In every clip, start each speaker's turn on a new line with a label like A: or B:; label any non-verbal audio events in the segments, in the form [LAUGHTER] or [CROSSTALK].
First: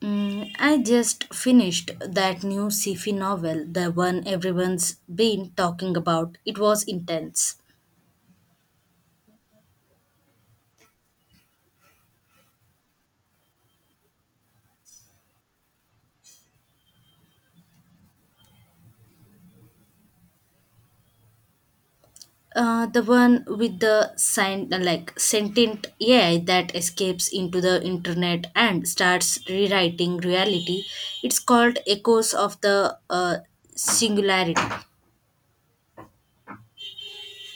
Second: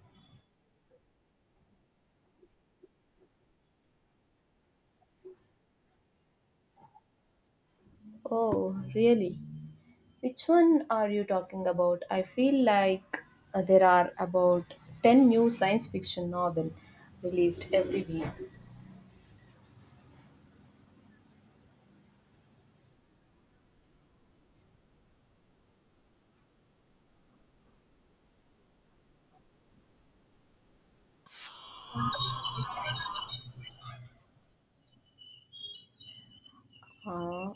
A: Mm, I just finished that new sci-fi novel, the one everyone's been talking about. It was intense.
B: Oh, really? Which one are you talking about? I feel like there are about 10 new science fiction novel released every week.
A: The one with the sign, like sentient AI that escapes into the internet and starts rewriting reality. It's called Echoes of the Singularity.
B: Uh,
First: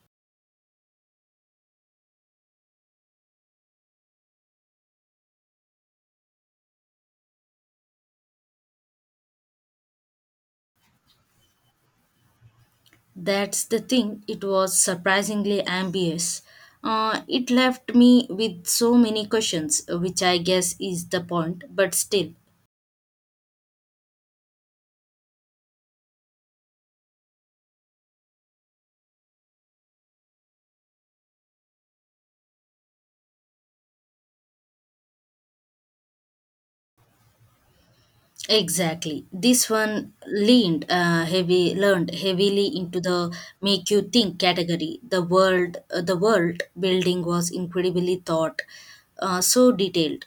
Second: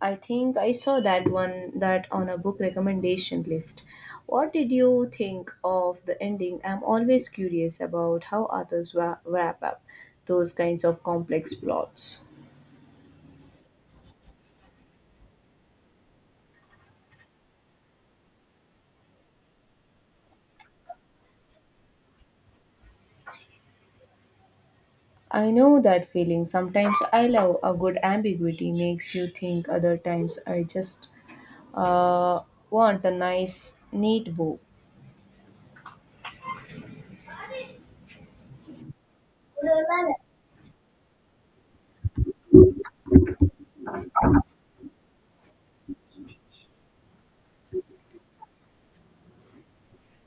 B: I think I saw that one that on a book recommendation list. What did you think of the ending? I'm always curious about how authors wrap up those kinds of complex plots.
A: That's the thing. It was surprisingly ambitious. It left me with so many questions, which I guess is the point. But still.
B: I know that feeling. Sometimes I love a good ambiguity makes you think, other times I just Uh, want a nice, neat book.
A: Exactly. This one leaned heavy learned heavily into the make you think category. The world building was incredibly thought so detailed.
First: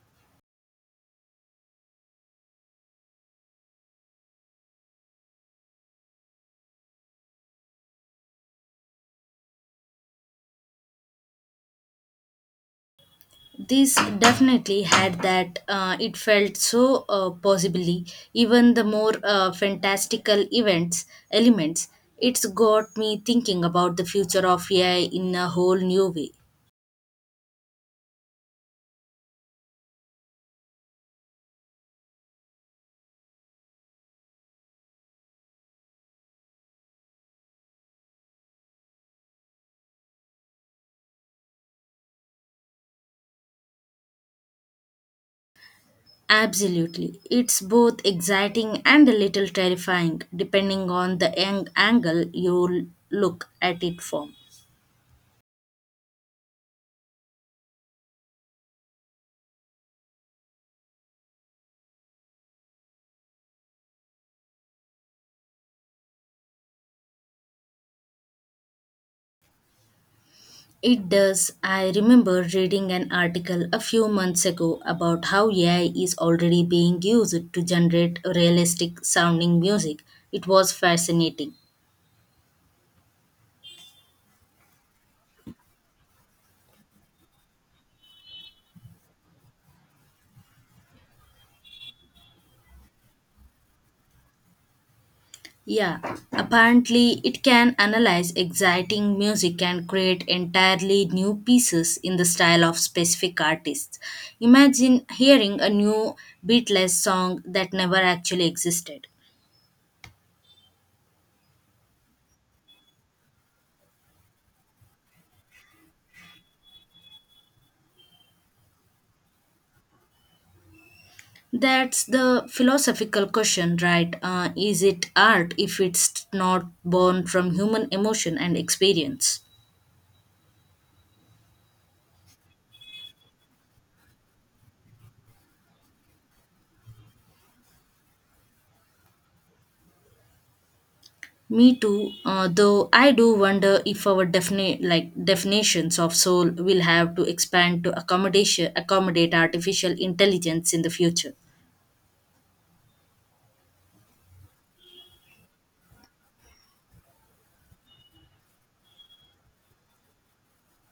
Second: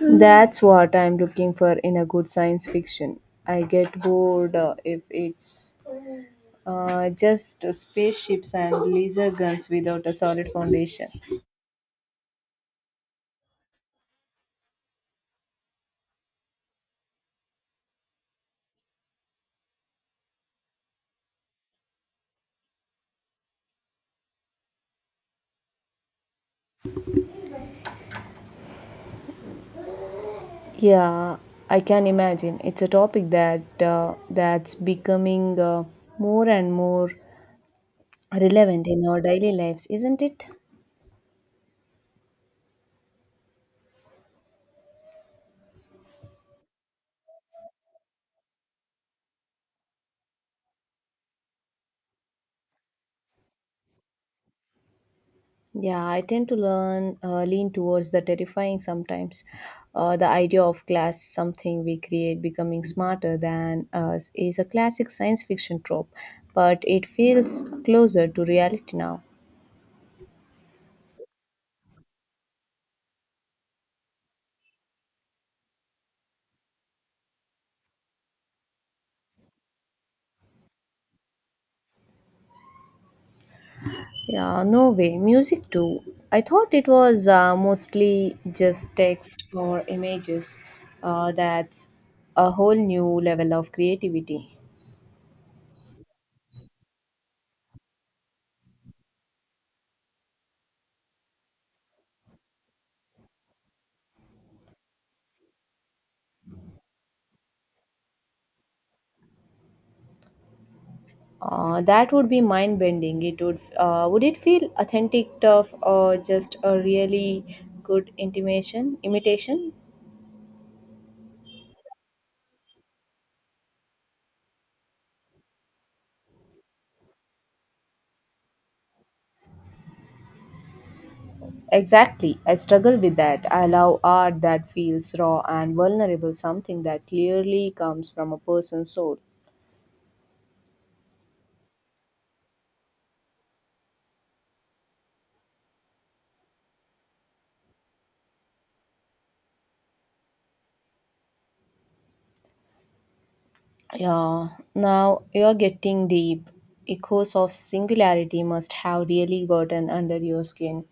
B: That's what I'm looking for in a good science fiction. I get bored if it's just spaceships and laser guns without a solid foundation.
A: This definitely had that. It felt so possibly even the more fantastical events elements. It's got me thinking about the future of AI in a whole new way.
B: Yeah, I can imagine. It's a topic that's becoming more and more relevant in our daily lives, isn't it?
A: Absolutely. It's both exciting and a little terrifying, depending on the angle you look at it from.
B: Yeah, I tend to learn lean towards the terrifying sometimes. The idea of class, something we create, becoming smarter than us, is a classic science fiction trope, but it feels closer to reality now.
A: It does. I remember reading an article a few months ago about how AI is already being used to generate realistic sounding music. It was fascinating.
B: Yeah, no way. Music too. I thought it was mostly just text or images. That's a whole new level of creativity.
A: Yeah, apparently it can analyze exciting music and create entirely new pieces in the style of specific artists. Imagine hearing a new Beatles song that never actually existed.
B: That would be mind bending. It would it feel authentic, tough, or just a really good intimation imitation?
A: That's the philosophical question, right? Is it art if it's not born from human emotion and experience?
B: Exactly. I struggle with that. I love art that feels raw and vulnerable, something that clearly comes from a person's soul.
A: Me too, though I do wonder if our definitions of soul will have to expand to accommodation accommodate artificial intelligence in the future.
B: Yeah. Now you're getting deep. Echoes of singularity must have really gotten under your skin.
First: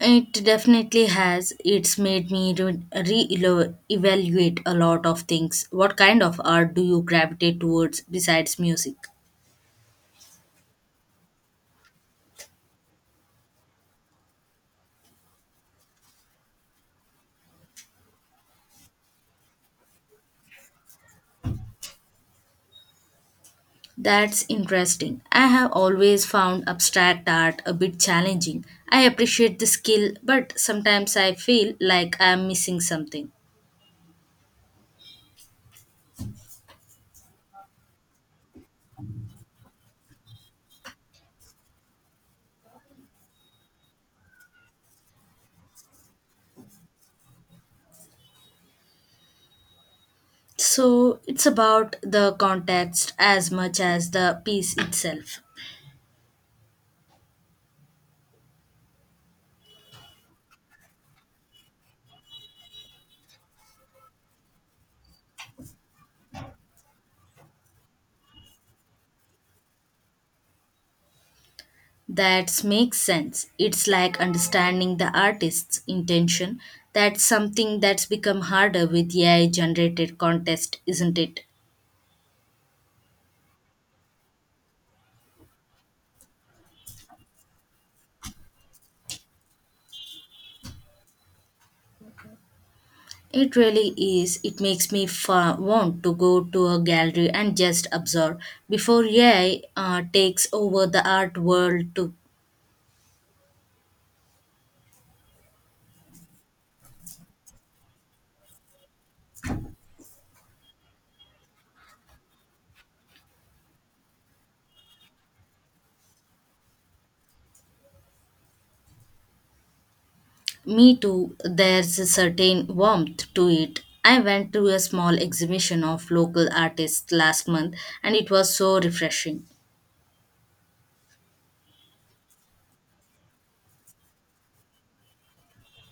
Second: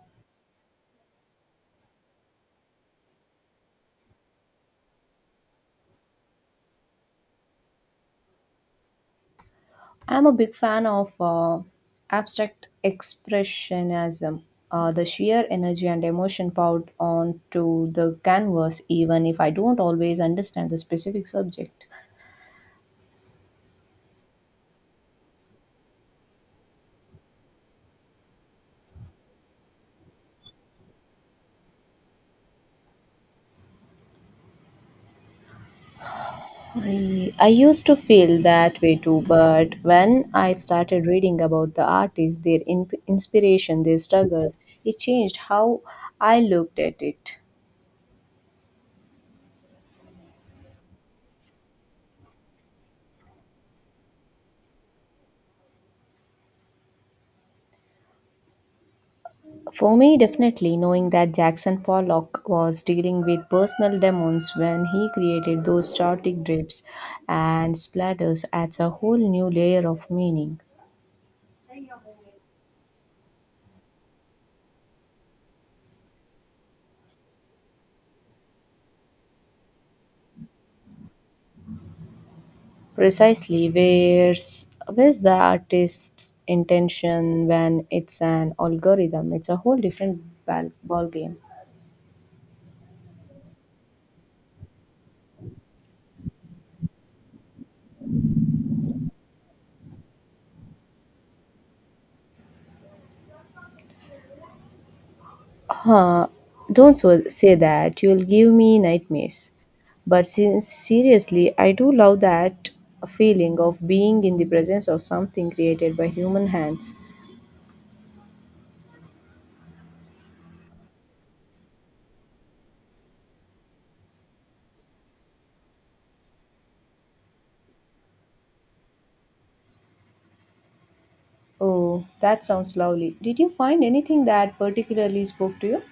A: It definitely has. It's made me evaluate a lot of things. What kind of art do you gravitate towards besides music?
B: I'm a big fan of abstract expressionism. The sheer energy and emotion poured onto the canvas, even if I don't always understand the specific subject.
A: That's interesting. I have always found abstract art a bit challenging. I appreciate the skill, but sometimes I feel like I'm missing something.
B: I used to feel that way too, but when I started reading about the artists, their inspiration, their struggles, it changed how I looked at it.
A: So it's about the context as much as the piece itself.
B: For me, definitely knowing that Jackson Pollock was dealing with personal demons when he created those chaotic drips and splatters adds a whole new layer of meaning.
A: That makes sense. It's like understanding the artist's intention. That's something that's become harder with AI generated context, isn't it?
B: Precisely, where's the artist's intention when it's an algorithm? It's a whole different ball game.
A: It really is. It makes me want to go to a gallery and just observe before AI takes over the art world too.
B: Huh, don't say that. You'll give me nightmares. But seriously, I do love that feeling of being in the presence of something created by human hands.
A: Me too, there's a certain warmth to it. I went to a small exhibition of local artists last month and it was so refreshing.
B: Oh, that sounds lovely. Did you find anything that particularly spoke to you?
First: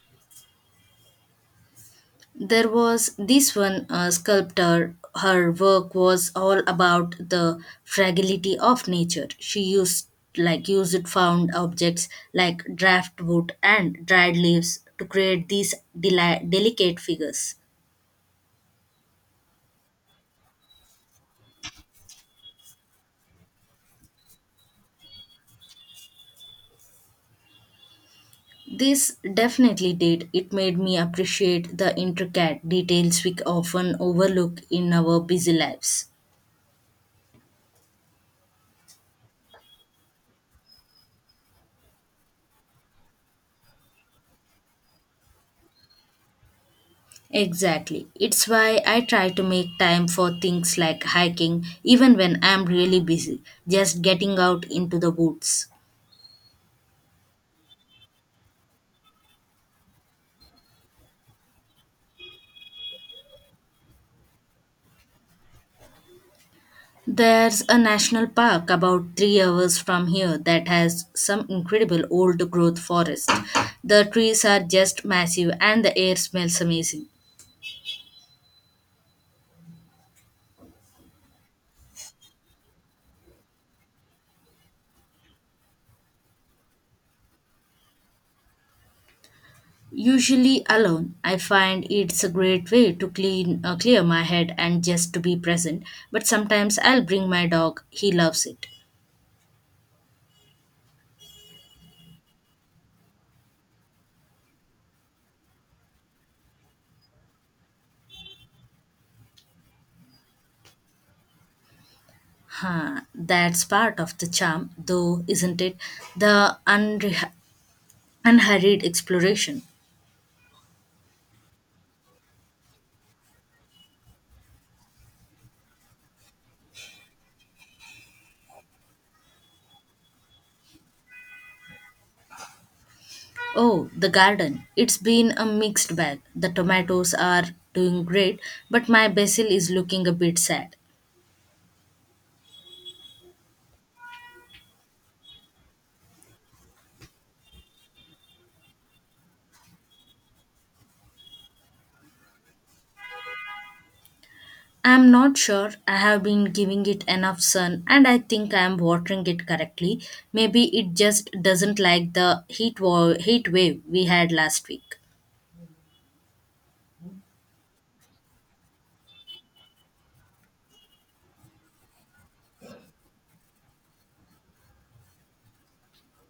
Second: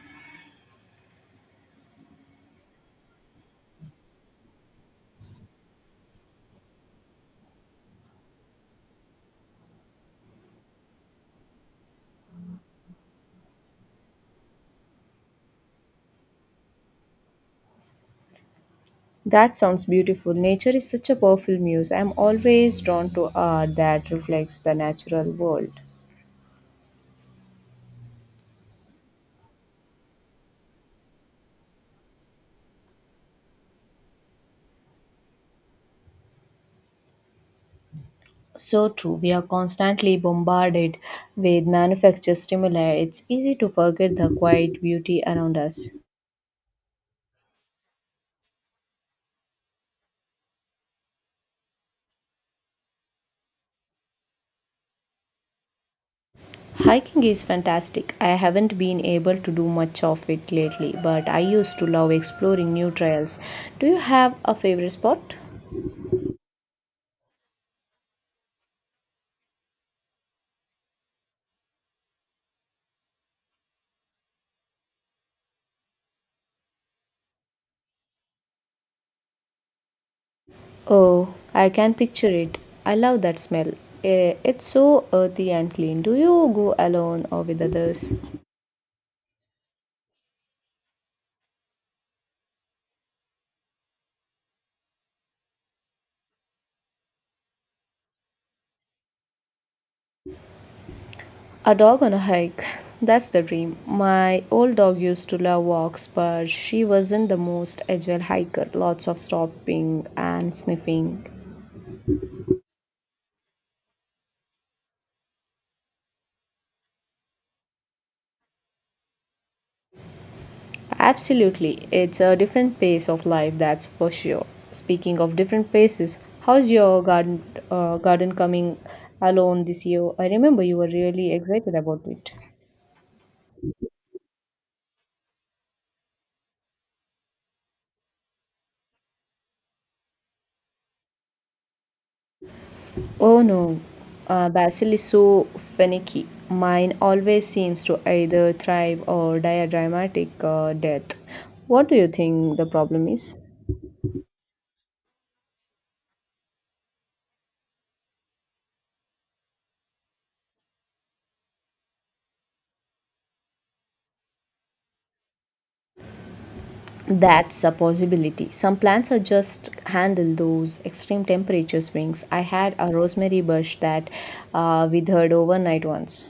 A: There was this one sculptor. Her work was all about the fragility of nature. She used found objects like draft wood and dried leaves to create these delicate figures.
B: That sounds beautiful. Nature is such a powerful muse. I'm always drawn to art that reflects the natural world.
A: This definitely did. It made me appreciate the intricate details we often overlook in our busy lives.
B: So true, we are constantly bombarded with manufactured stimuli. It's easy to forget the quiet beauty around us.
A: Exactly. It's why I try to make time for things like hiking, even when I'm really busy, just getting out into the woods.
B: Hiking is fantastic. I haven't been able to do much of it lately, but I used to love exploring new trails. Do you have a favorite spot?
A: There's a national park about 3 hours from here that has some incredible old growth forest. The trees are just massive and the air smells amazing.
B: Oh, I can picture it. I love that smell. Eh, it's so earthy and clean. Do you go alone or with others?
A: Usually alone. I find it's a great way to clean clear my head and just to be present. But sometimes I'll bring my dog. He loves it.
B: A dog on a hike. [LAUGHS] That's the dream. My old dog used to love walks, but she wasn't the most agile hiker. Lots of stopping and sniffing.
A: Huh, that's part of the charm, though, isn't it? The unhurried exploration.
B: Absolutely. It's a different pace of life, that's for sure. Speaking of different paces, how's your garden coming along this year? I remember you were really excited about it.
A: Oh, the garden. It's been a mixed bag. The tomatoes are doing great, but my basil is looking a bit sad.
B: Oh no, Basil is so finicky. Mine always seems to either thrive or die a dramatic death. What do you think the problem is?
A: I'm not sure. I have been giving it enough sun and I think I am watering it correctly. Maybe it just doesn't like the heat wave we had last week.
B: That's a possibility. Some plants are just handle those extreme temperature swings. I had a rosemary bush that withered overnight once.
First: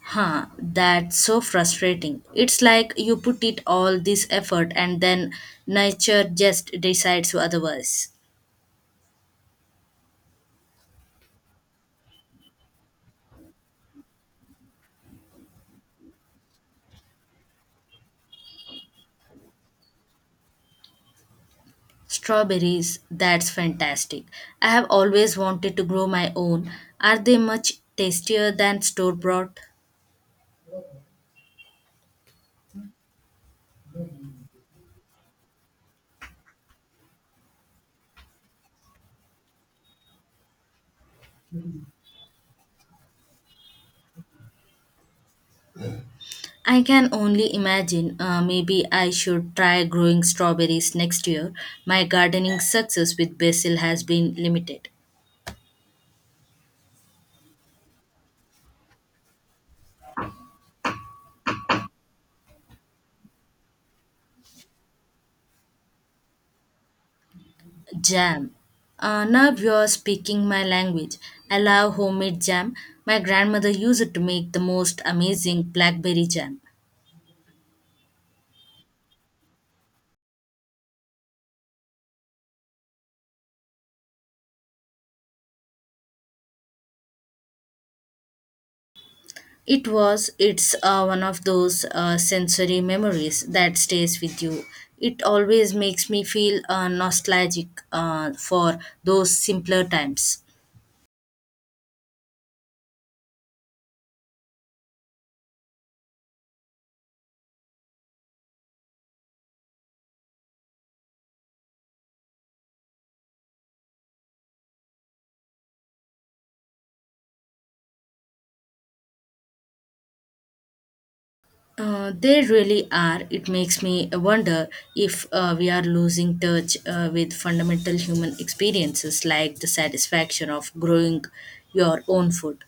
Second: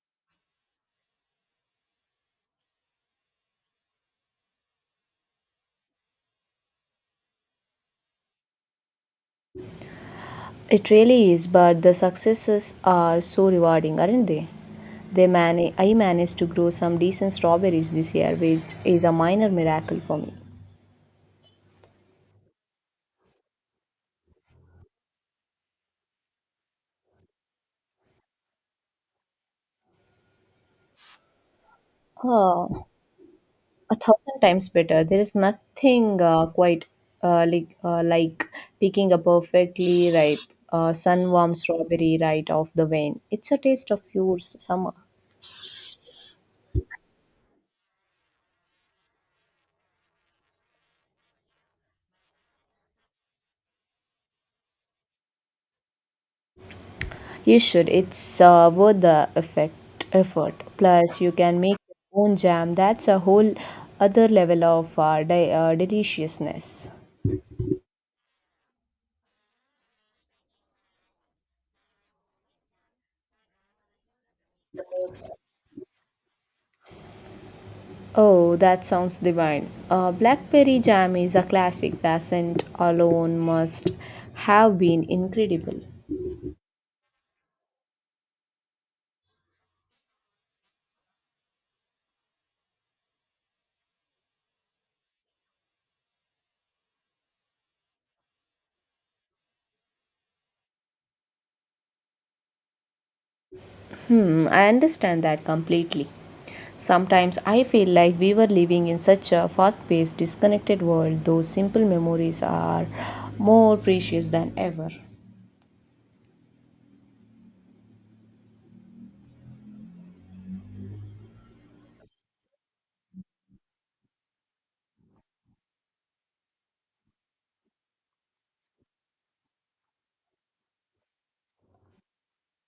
A: Huh, that's so frustrating. It's like you put it all this effort and then nature just decides otherwise.
B: It really is, but the successes are so rewarding, aren't they? I managed to grow some decent strawberries this year, which is a minor miracle for me.
A: Strawberries, that's fantastic. I have always wanted to grow my own. Are they much tastier than store bought?
B: Uh, a thousand times better. There is nothing quite like picking a perfectly ripe sun-warm strawberry right off the vine. It's a taste of your summer.
A: I can only imagine. Maybe I should try growing strawberries next year. My gardening success with basil has been limited.
B: You should. It's worth the effect effort. Plus, you can make your own jam. That's a whole other level of deliciousness.
A: Jam. Now you're speaking my language. I love homemade jam. My grandmother used to make the most amazing blackberry jam.
B: Oh, that sounds divine. Blackberry jam is a classic. Doesn't alone must have been incredible.
A: It was, it's one of those sensory memories that stays with you. It always makes me feel nostalgic for those simpler times.
B: Hmm, I understand that completely. Sometimes I feel like we were living in such a fast paced, disconnected world, those simple memories are more precious than ever.
A: They really are. It makes me wonder if we are losing touch with fundamental human experiences like the satisfaction of growing your own food.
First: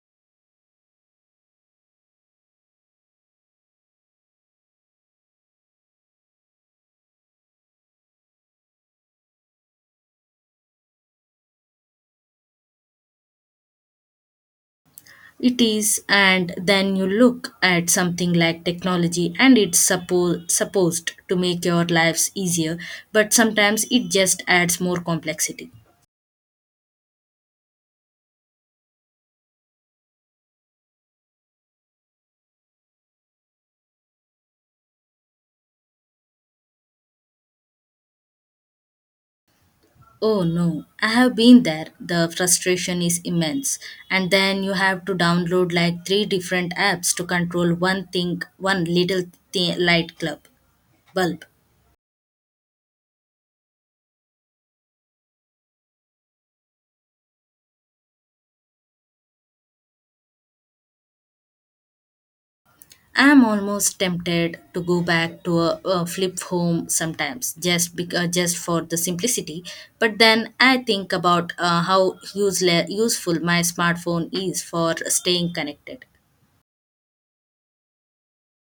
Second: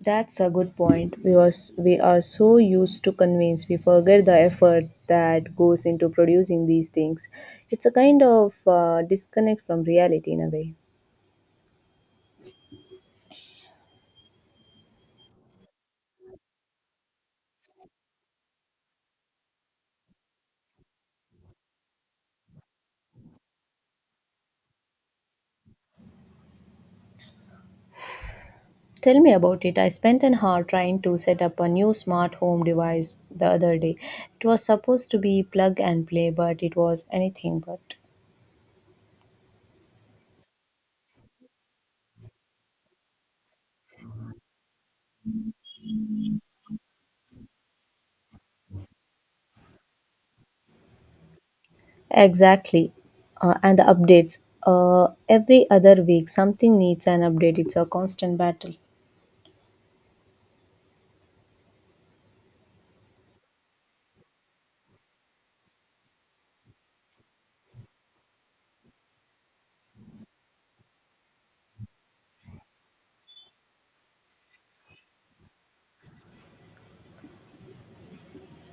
B: That's a good point because we are so used to convince we forget the effort that goes into producing these things. It's a kind of disconnect from reality in a way.
A: It is, and then you look at something like technology and it's supposed to make your lives easier, but sometimes it just adds more complexity.
B: Tell me about it. I spent an hour trying to set up a new smart home device the other day. It was supposed to be plug and play, but it was anything but.
A: Oh no, I have been there. The frustration is immense. And then you have to download like three different apps to control one thing, one little thi- light club bulb.
B: Exactly. And the updates. Every other week, something needs an update. It's a constant battle.
A: I am almost tempted to go back to a flip home sometimes just for the simplicity, but then I think about how useful my smartphone is for staying connected.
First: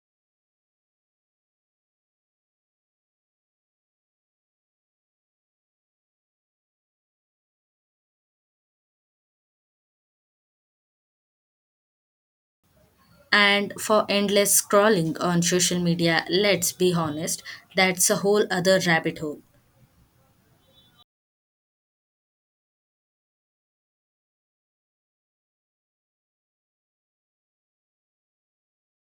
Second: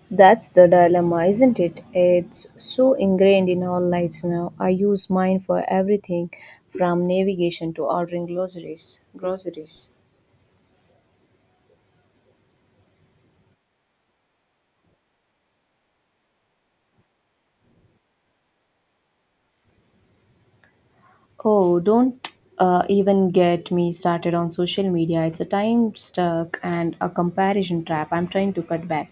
B: That's the dilemma, isn't it? It's so ingrained in our lives now. I use mine for everything from navigation to ordering groceries. Groceries.
A: And for endless scrolling on social media, let's be honest, that's a whole other rabbit hole.
B: Oh, don't even get me started on social media. It's a time stuck and a comparison trap. I'm trying to cut back.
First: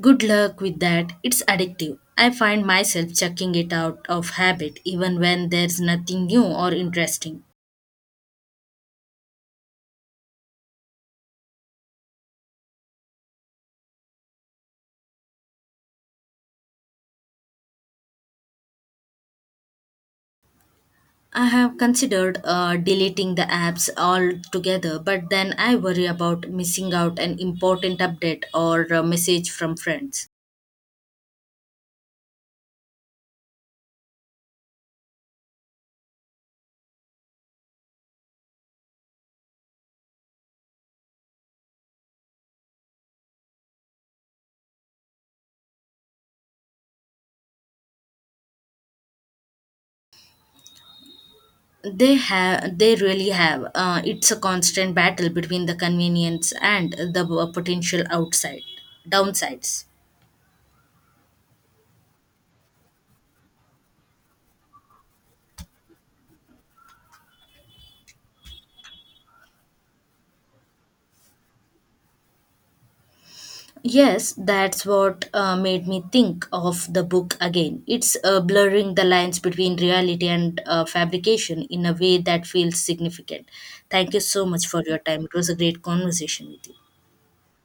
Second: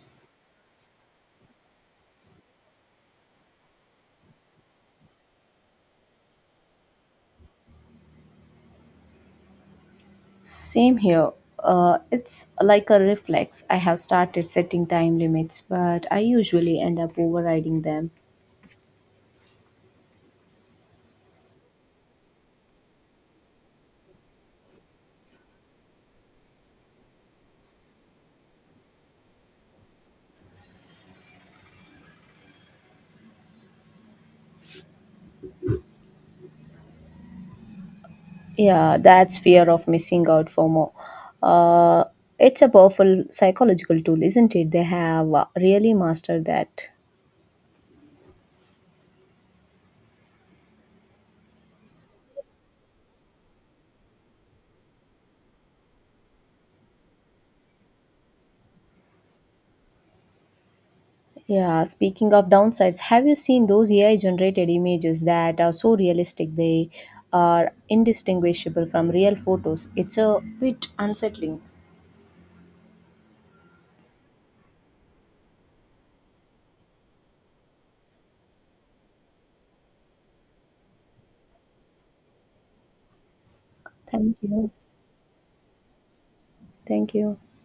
A: Good luck with that, it's addictive. I find myself checking it out of habit even when there's nothing new or interesting.
B: Same here. It's like a reflex. I have started setting time limits, but I usually end up overriding them.
A: I have considered deleting the apps altogether, but then I worry about missing out an important update or a message from friends.
B: Yeah, that's fear of missing out for more. Uh, it's a powerful psychological tool, isn't it? They have really mastered that.
A: They really have. It's a constant battle between the convenience and the potential outside downsides.
B: Yeah, speaking of downsides, have you seen those AI generated images that are so realistic they are indistinguishable from real photos? It's a bit unsettling.
A: Yes, that's what made me think of the book again. It's blurring the lines between reality and fabrication in a way that feels significant. Thank you
B: Thank
A: so much
B: you.
A: for your time. It was a great conversation with you.
B: Thank you.